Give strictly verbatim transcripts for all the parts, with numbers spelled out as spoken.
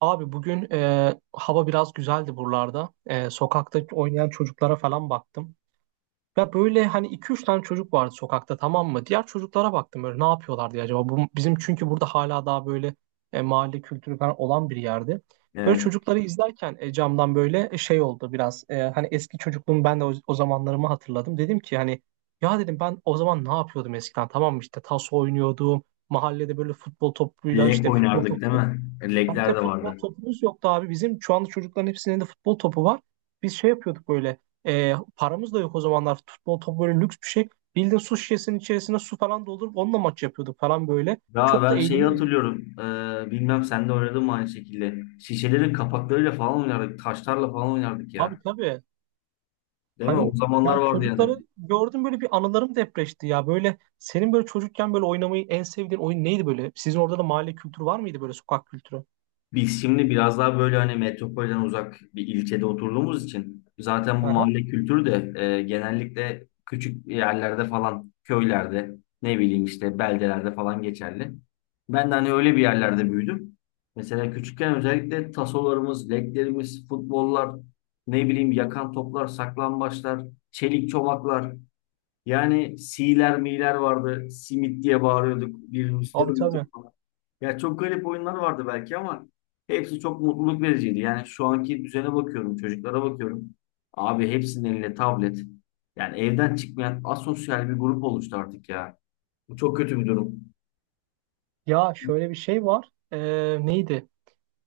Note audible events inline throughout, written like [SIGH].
Abi bugün e, hava biraz güzeldi buralarda. E, sokakta oynayan çocuklara falan baktım. Ya böyle hani iki üç tane çocuk vardı sokakta, tamam mı? Diğer çocuklara baktım böyle ne yapıyorlar diye acaba. Bu, bizim çünkü burada hala daha böyle e, mahalle kültürü falan olan bir yerde. Böyle Evet. çocukları izlerken e, camdan böyle e, şey oldu biraz. E, hani eski çocukluğum, ben de o, o zamanlarımı hatırladım. Dedim ki hani ya, dedim, ben o zaman ne yapıyordum eskiden, tamam mı? İşte taso oynuyordum. Mahallede böyle futbol topuyla, Lek işte futbol oynardık değil topu. mi? Abi bir Lekler de de futbol vardı. topumuz yoktu abi. Bizim şu anda çocukların hepsinin de futbol topu var. Biz şey yapıyorduk böyle. E, paramız da yok o zamanlar. Futbol topu böyle lüks bir şey. Bildiğin su şişesinin içerisine su falan doldurup onunla maç yapıyorduk falan böyle. Ya Çok da ben şeyi eğleniyorduk. hatırlıyorum. Ee, bilmem sen de oynadın mı aynı şekilde. Şişelerin kapaklarıyla falan oynardık. Taşlarla falan oynardık Abi ya. tabii. Değil mi? O Hani zamanlar ya, vardı yani. çocukları gördüm böyle, bir anılarım depreşti ya. Böyle senin böyle çocukken böyle oynamayı en sevdiğin oyun neydi böyle? Sizin orada da mahalle kültürü var mıydı, böyle sokak kültürü? Biz şimdi biraz daha böyle hani metropolden uzak bir ilçede oturduğumuz için zaten bu Aha. mahalle kültürü de e, genellikle küçük yerlerde falan köylerde ne bileyim işte beldelerde falan geçerli. Ben de hani öyle bir yerlerde büyüdüm. Mesela küçükken özellikle tasolarımız, leklerimiz, futbollar, ne bileyim yakan toplar, saklambaçlar, çelik çomaklar. Yani siler miler vardı. Simit diye bağırıyorduk. Birbirimizi Abi tabii. dövüyorduk. Ya çok garip oyunlar vardı belki ama hepsi çok mutluluk vericiydi. Yani şu anki düzene bakıyorum, çocuklara bakıyorum. Abi hepsinin elinde tablet. Yani evden çıkmayan asosyal bir grup oluştu artık ya. Bu çok kötü bir durum. Ya şöyle bir şey var. Ee, neydi?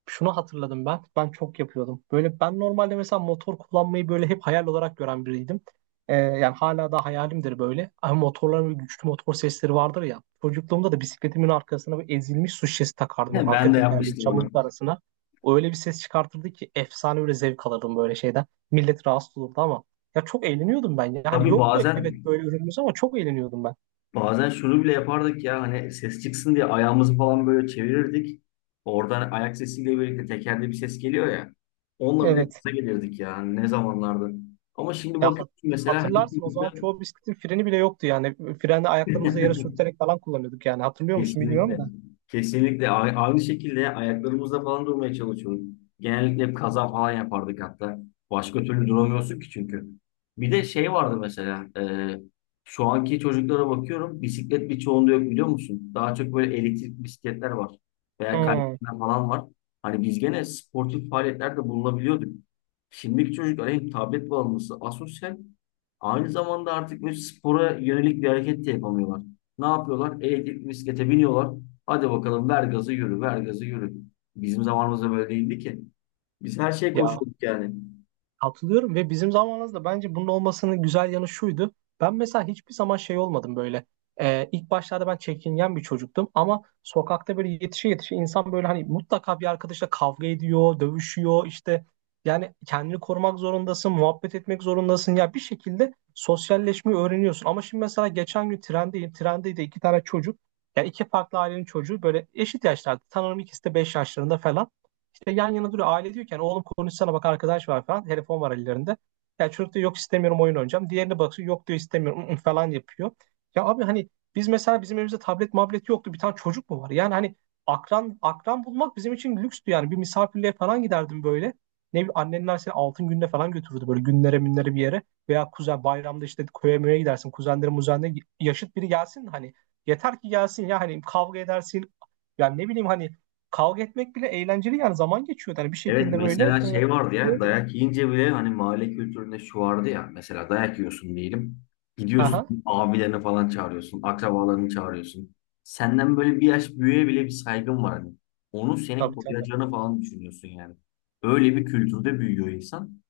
Şunu hatırladım ben. Ben çok yapıyordum. Böyle ben normalde mesela motor kullanmayı böyle hep hayal olarak gören biriydim. Ee, yani hala da hayalimdir böyle. Ama motorların böyle güçlü motor sesleri vardır ya. Çocukluğumda da bisikletimin arkasına bir ezilmiş su şişesi takardım. Böyle [LAUGHS] arka Ben de tekerleği yapmıştım onu. çamurluk arasına. O öyle bir ses çıkartırdı ki, efsane, böyle zevk alırdım böyle şeyden. Millet rahatsız olurdu ama. Ya çok eğleniyordum ben. Yani Tabii yoktu, evet, bazen böyle ürünümüz, ama çok eğleniyordum ben. bazen şunu bile yapardık ya hani ses çıksın diye ayağımızı falan böyle çevirirdik. Oradan ayak sesiyle birlikte tekerde bir ses geliyor ya. Onunla bile Evet. gaza gelirdik yani ne zamanlardı. Ama şimdi Ya bakıyorsun hat- mesela. hatırlarsın, o zaman çoğu bisikletin freni bile yoktu yani. Freni [LAUGHS] ayaklarımızı her yere sürterek falan kullanıyorduk yani. Hatırlıyor musun bilmiyorum Kesinlikle. da. Kesinlikle. A- Aynı şekilde ayaklarımızla falan durmaya çalışıyorum. Genellikle hep kaza falan yapardık hatta. Başka türlü duramıyorsun ki çünkü. Bir de şey vardı mesela. E, şu anki çocuklara bakıyorum. Bisiklet birçoğunda yok biliyor musun? Daha çok böyle elektrik bisikletler var. Veya Hmm. kaydıraklar falan var. Hani biz gene sportif faaliyetlerde bulunabiliyorduk. Şimdiki çocuklar hem tablet bağımlısı, asosyal. Aynı zamanda artık böyle spora yönelik bir hareket de yapamıyorlar. Ne yapıyorlar? Elektrik bisiklete biniyorlar. Hadi bakalım ver gazı yürü, ver gazı yürü. Bizim zamanımızda böyle değildi ki. Biz her şeye Ya koşuyorduk yani. katılıyorum, ve bizim zamanımızda bence bunun olmasının güzel yanı şuydu. Ben mesela hiçbir zaman şey olmadım böyle. Ee, ilk başlarda ben çekingen bir çocuktum, ama sokakta böyle yetişe yetişe insan böyle hani mutlaka bir arkadaşla kavga ediyor, dövüşüyor işte. Yani kendini korumak zorundasın, muhabbet etmek zorundasın. Ya bir şekilde sosyalleşmeyi öğreniyorsun. Ama şimdi mesela geçen gün trendeyim. Trende de iki tane çocuk. Yani iki farklı ailenin çocuğu böyle eşit yaşlarda. Sanırım ikisi de beş yaşlarında falan. İşte yan yana duruyor. Aile diyorken, oğlum konuşsana, bak arkadaş var falan. Telefon var ellerinde. Ya çocuk diyor yok, istemiyorum, oyun oynayacağım. Diğerine bakıyor, yok diyor, istemiyorum, [LAUGHS] ı-ı falan yapıyor. Ya abi hani biz mesela, bizim evimizde tablet mablet yoktu. Bir tane çocuk mu var? Yani hani akran akran bulmak bizim için lükstü yani. Bir misafirliğe falan giderdim böyle. Ne bileyim, annenler seni altın gününe falan götürürdü, böyle günlere minlere bir yere. Veya kuzen, bayramda işte köye möye gidersin. Kuzenlerin muzenlerin yaşıt biri gelsin hani. Yeter ki gelsin ya, hani kavga edersin. Yani ne bileyim hani, kavga etmek bile eğlenceli, yani zaman geçiyor. Yani bir Evet, şekilde böyle mesela e, şey vardı şey ya, oluyordu. dayak yiyince bile hani mahalle kültüründe şu vardı ya, mesela dayak yiyorsun diyelim. Gidiyorsun Aha, abilerini falan çağırıyorsun, akrabalarını çağırıyorsun. Senden böyle bir yaş büyüğe bile bir saygın var hani. Onun seni tabii tabii. koruyacağını falan düşünüyorsun yani. Öyle bir kültürde büyüyor insan.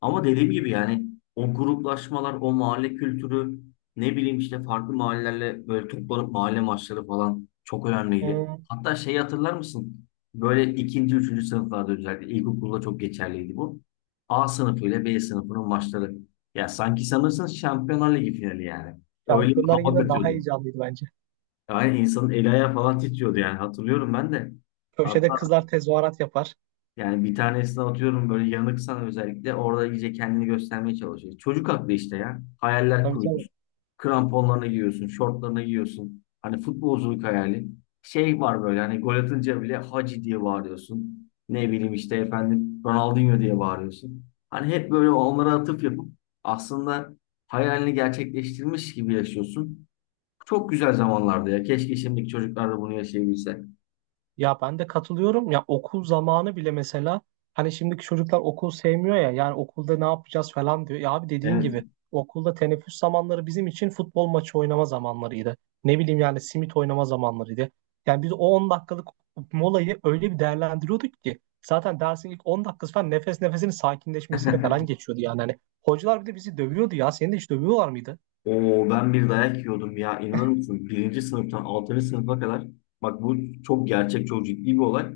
Ama dediğim gibi yani o gruplaşmalar, o mahalle kültürü, ne bileyim işte farklı mahallelerle böyle toplanıp mahalle maçları falan çok E, önemliydi. Hatta şeyi hatırlar mısın? Böyle ikinci, üçüncü sınıflarda özellikle ilkokulda çok geçerliydi bu. A sınıfı ile B sınıfının maçları. Ya sanki sanırsın Şampiyonlar Ligi finali yani. Öyle bir Şampiyonlar hava yine daha katıyordu. heyecanlıydı bence. Yani insanın eli ayağı falan titriyordu yani hatırlıyorum ben de. Köşede kızlar tezahürat yapar. Yani bir tanesini atıyorum, böyle yanıksan özellikle orada iyice kendini göstermeye çalışıyor. Çocuk aklı işte ya. Hayaller Tabii tabii. kuruyorsun. Kramponlarını giyiyorsun, şortlarını giyiyorsun. Hani futbolculuk hayali. Şey var böyle hani gol atınca bile Hacı diye bağırıyorsun. Ne bileyim işte efendim Ronaldinho diye bağırıyorsun. Hani hep böyle onlara atıf yapıp aslında hayalini gerçekleştirmiş gibi yaşıyorsun. Çok güzel zamanlardı ya. Keşke şimdiki çocuklar da bunu yaşayabilse. Ya ben de katılıyorum. Ya okul zamanı bile mesela, hani şimdiki çocuklar okul sevmiyor ya. Yani okulda ne yapacağız falan diyor. Ya abi, dediğin Evet. gibi okulda teneffüs zamanları bizim için futbol maçı oynama zamanlarıydı. Ne bileyim yani, simit oynama zamanlarıydı. Yani biz o on dakikalık molayı öyle bir değerlendiriyorduk ki, zaten dersin ilk on dakikası falan nefes nefesinin sakinleşmesiyle falan [LAUGHS] geçiyordu yani. Hani hocalar bir de bizi dövüyordu ya. Seni de hiç dövüyorlar mıydı? Oo, ben bir dayak yiyordum ya, inanır mısın? Birinci sınıftan altıncı sınıfa kadar, bak bu çok gerçek, çok ciddi bir olay.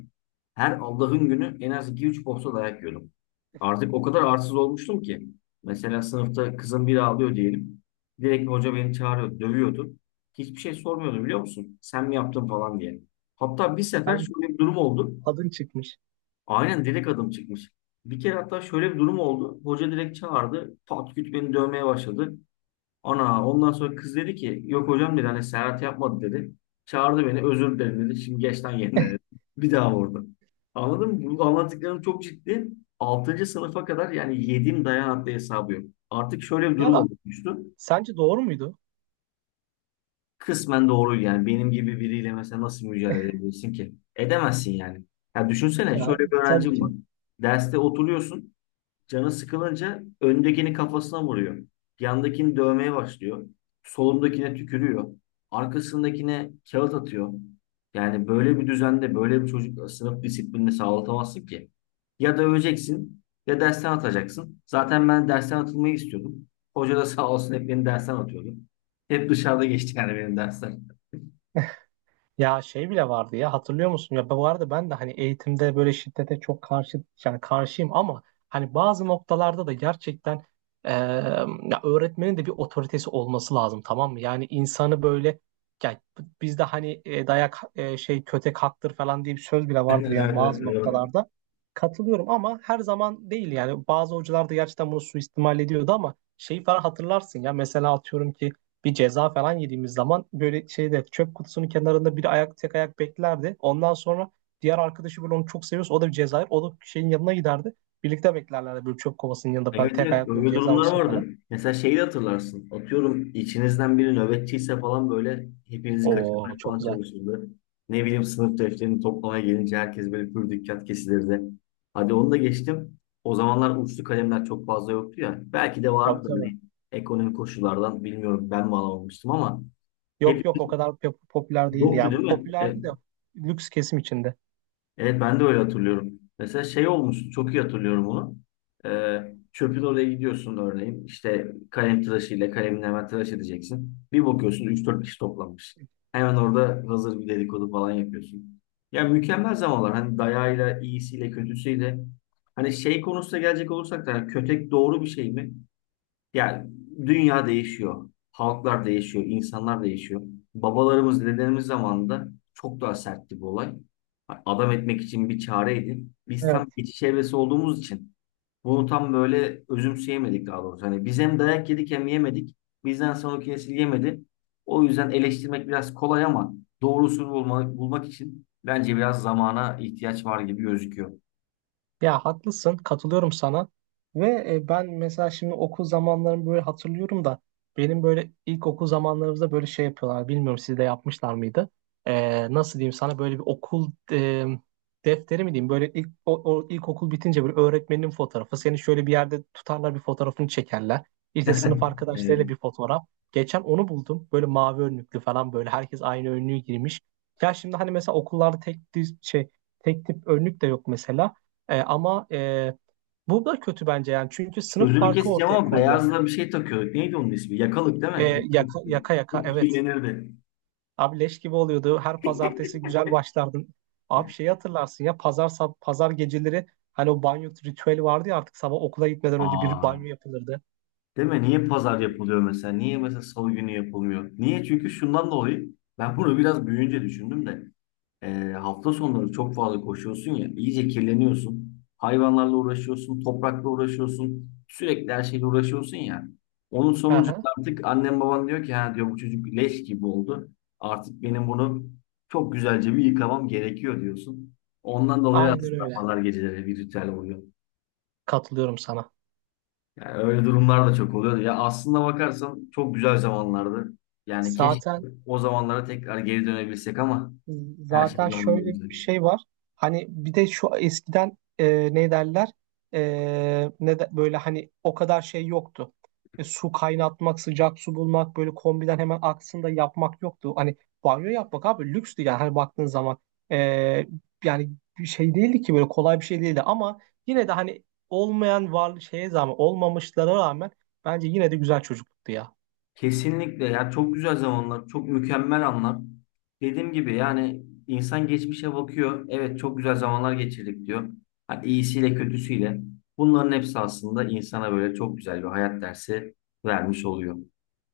Her Allah'ın günü en az iki üç posta dayak yiyordum. Artık o kadar arsız olmuştum ki. Mesela sınıfta kızım biri ağlıyor diyelim. Direkt hoca beni çağırıyor, dövüyordu. Hiçbir şey sormuyordu biliyor musun? Sen mi yaptın falan diye. Hatta bir sefer Ben şöyle bir durum oldu. Adın çıkmış. Aynen direkt adım çıkmış. Bir kere hatta şöyle bir durum oldu. Hoca direkt çağırdı. Pat küt beni dövmeye başladı. Ana ondan sonra kız dedi ki yok hocam dedi, hani Serhat yapmadı dedi. Çağırdı beni, özür dilerim dedi. Şimdi geç lan yerine dedi. Bir daha vurdu. Anladın mı? Bu anlattıklarım çok ciddi. Altıncı sınıfa kadar yani yediğim dayan adlı hesabı yok. Artık şöyle bir durum Ya oluştu. sence doğru muydu? Kısmen doğru, yani benim gibi biriyle mesela nasıl mücadele [LAUGHS] edebilirsin ki? Edemezsin yani. Ya düşünsene, Ya şöyle bir öğrencim var. sence. Derste oturuyorsun. Canı sıkılınca öndekini kafasına vuruyor. Yandakini dövmeye başlıyor. Solundakine tükürüyor. Arkasındakine kağıt atıyor. Yani böyle bir düzende böyle bir çocuk, sınıf disiplini sağlatamazsın ki. Ya döveceksin ya dersten atacaksın. Zaten ben dersten atılmayı istiyordum. Hoca da sağ olsun hep beni dersten atıyordu. Hep dışarıda geçti yani benim dersler. Ya şey bile vardı ya, hatırlıyor musun? Ya bu arada ben de hani eğitimde böyle şiddete çok karşı, yani karşıyım, ama hani bazı noktalarda da gerçekten eee, ya, öğretmenin de bir otoritesi olması lazım, tamam mı? Yani insanı böyle, ya, bizde hani e, dayak, e, şey, kötek haktır falan diye bir söz bile Evet, vardır evet, yani, evet, bazı doğru. noktalarda. Katılıyorum, ama her zaman değil, yani bazı hocalar da gerçekten bunu suistimal ediyordu. Ama şeyi falan hatırlarsın ya, mesela atıyorum ki bir ceza falan yediğimiz zaman böyle şeyde, çöp kutusunun kenarında bir ayak, tek ayak beklerdi. Ondan sonra diğer arkadaşı böyle onu çok seviyorsa o da bir ceza yer. O da şeyin yanına giderdi. Birlikte beklerlerdi böyle çöp kovasının yanında Evet, falan, evet, tek evet, ayak, böyle böyle ceza durumlar olsun vardı. falan. Mesela şeyi de hatırlarsın. Atıyorum içinizden biri nöbetçiyse falan böyle hepinizi kaçırmaya Oo çok falan güzel. çalışırdı. Ne bileyim sınıf defterini toplamaya gelince herkes böyle pür dikkat kesilirdi. Hadi onu da geçtim. O zamanlar uçlu kalemler çok fazla yoktu ya. Belki de Tabii vardı da tabii. hani ekonomik koşullardan bilmiyorum, ben mi alamamıştım ama Yok hep yok, o kadar pe- popüler değil yoktu ya. Bu değil mi? E, popülerdi de, lüks kesim içinde. Evet, ben de öyle hatırlıyorum. Mesela şey olmuştu, çok iyi hatırlıyorum onu. Ee, Çöpün oraya gidiyorsun örneğin. İşte kalem tıraşıyla kalemini hemen tıraş edeceksin. Bir bakıyorsun üç dört kişi toplanmış. Hemen orada hazır bir dedikodu falan yapıyorsun. Ya mükemmel zamanlar. Hani dayağıyla, iyisiyle, kötüsüyle. Hani şey konusunda gelecek olursak da, hani kötek doğru bir şey mi? Yani dünya değişiyor. Halklar değişiyor. İnsanlar değişiyor. Babalarımız, dedelerimiz zamanında çok daha sertti bu olay. Adam etmek için bir çare edin. Biz tam Evet. geçiş evresi olduğumuz için bunu tam böyle özümseyemedik, daha doğrusu. Hani biz hem dayak yedik hem yemedik. Bizden sonraki nesil yemedi. O yüzden eleştirmek biraz kolay ama doğrusunu bulmak, bulmak için bence biraz zamana ihtiyaç var gibi gözüküyor. Ya haklısın, katılıyorum sana. Ve e, ben mesela şimdi okul zamanlarımı böyle hatırlıyorum da, benim böyle ilk okul zamanlarımızda böyle şey yapıyorlar. Bilmiyorum siz de yapmışlar mıydı? Ee, nasıl diyeyim sana, böyle bir okul e, defteri mi diyeyim? Böyle ilk o, o ilkokul bitince böyle öğretmenin fotoğrafı. Seni şöyle bir yerde tutarlar, bir fotoğrafını çekerler. İşte sınıf arkadaşlarıyla Evet. bir fotoğraf. Geçen onu buldum. Böyle mavi önlüklü falan, böyle herkes aynı önlüğü girmiş. Ya şimdi hani mesela okullarda tek düz şey, tek tip önlük de yok mesela. E, ama e, bu da kötü bence, yani çünkü sınıf Sözünü farkı keseceğim ortaya ama koyuyor. beyazla bir şey takıyorduk. Neydi onun ismi? Yakalık değil mi? E, Yakalık. Yaka, yaka yaka, Hep evet. kirlenirdi. Abi leş gibi oluyordu. Her pazartesi güzel başlardın. Abi şeyi hatırlarsın ya, pazar sab- pazar geceleri hani o banyo ritüeli vardı ya, artık sabah okula gitmeden önce bir Aa, banyo yapılırdı. değil mi? Niye pazar yapılıyor mesela? Niye mesela salı günü yapılmıyor? Niye? Çünkü şundan dolayı, ben bunu biraz büyüyünce düşündüm de. E, hafta sonları çok fazla koşuyorsun ya, iyice kirleniyorsun. Hayvanlarla uğraşıyorsun, toprakla uğraşıyorsun. Sürekli her şeyle uğraşıyorsun ya. Onun sonucunda Aha, artık annem baban diyor ki, ha diyor, bu çocuk leş gibi oldu. Artık benim bunu çok güzelce bir yıkamam gerekiyor diyorsun. Ondan dolayı aynen aslında öyle. pazar geceleri bir ritüel oluyor. Katılıyorum sana. Yani öyle durumlar da çok oluyor. Ya aslında bakarsan çok güzel zamanlardı. Yani keşke Zaten o zamanlara tekrar geri dönebilsek ama her şey Zaten şöyle bir zamanında. şey var. Hani bir de şu, eskiden e, ne derler, E, ne de, böyle hani o kadar şey yoktu. E, su kaynatmak, sıcak su bulmak, böyle kombiden hemen aksında yapmak yoktu. Hani banyo yapmak abi lükstü yani, hani baktığın zaman. E, Yani bir şey değildi ki, böyle kolay bir şey değildi, ama yine de hani olmayan var şeye zaman olmamışlara rağmen bence yine de güzel çocukluktu ya. Kesinlikle ya, çok güzel zamanlar, çok mükemmel anlar. Dediğim gibi yani insan geçmişe bakıyor. Evet, çok güzel zamanlar geçirdik diyor. Hani iyisiyle kötüsüyle. Bunların hepsi aslında insana böyle çok güzel bir hayat dersi vermiş oluyor.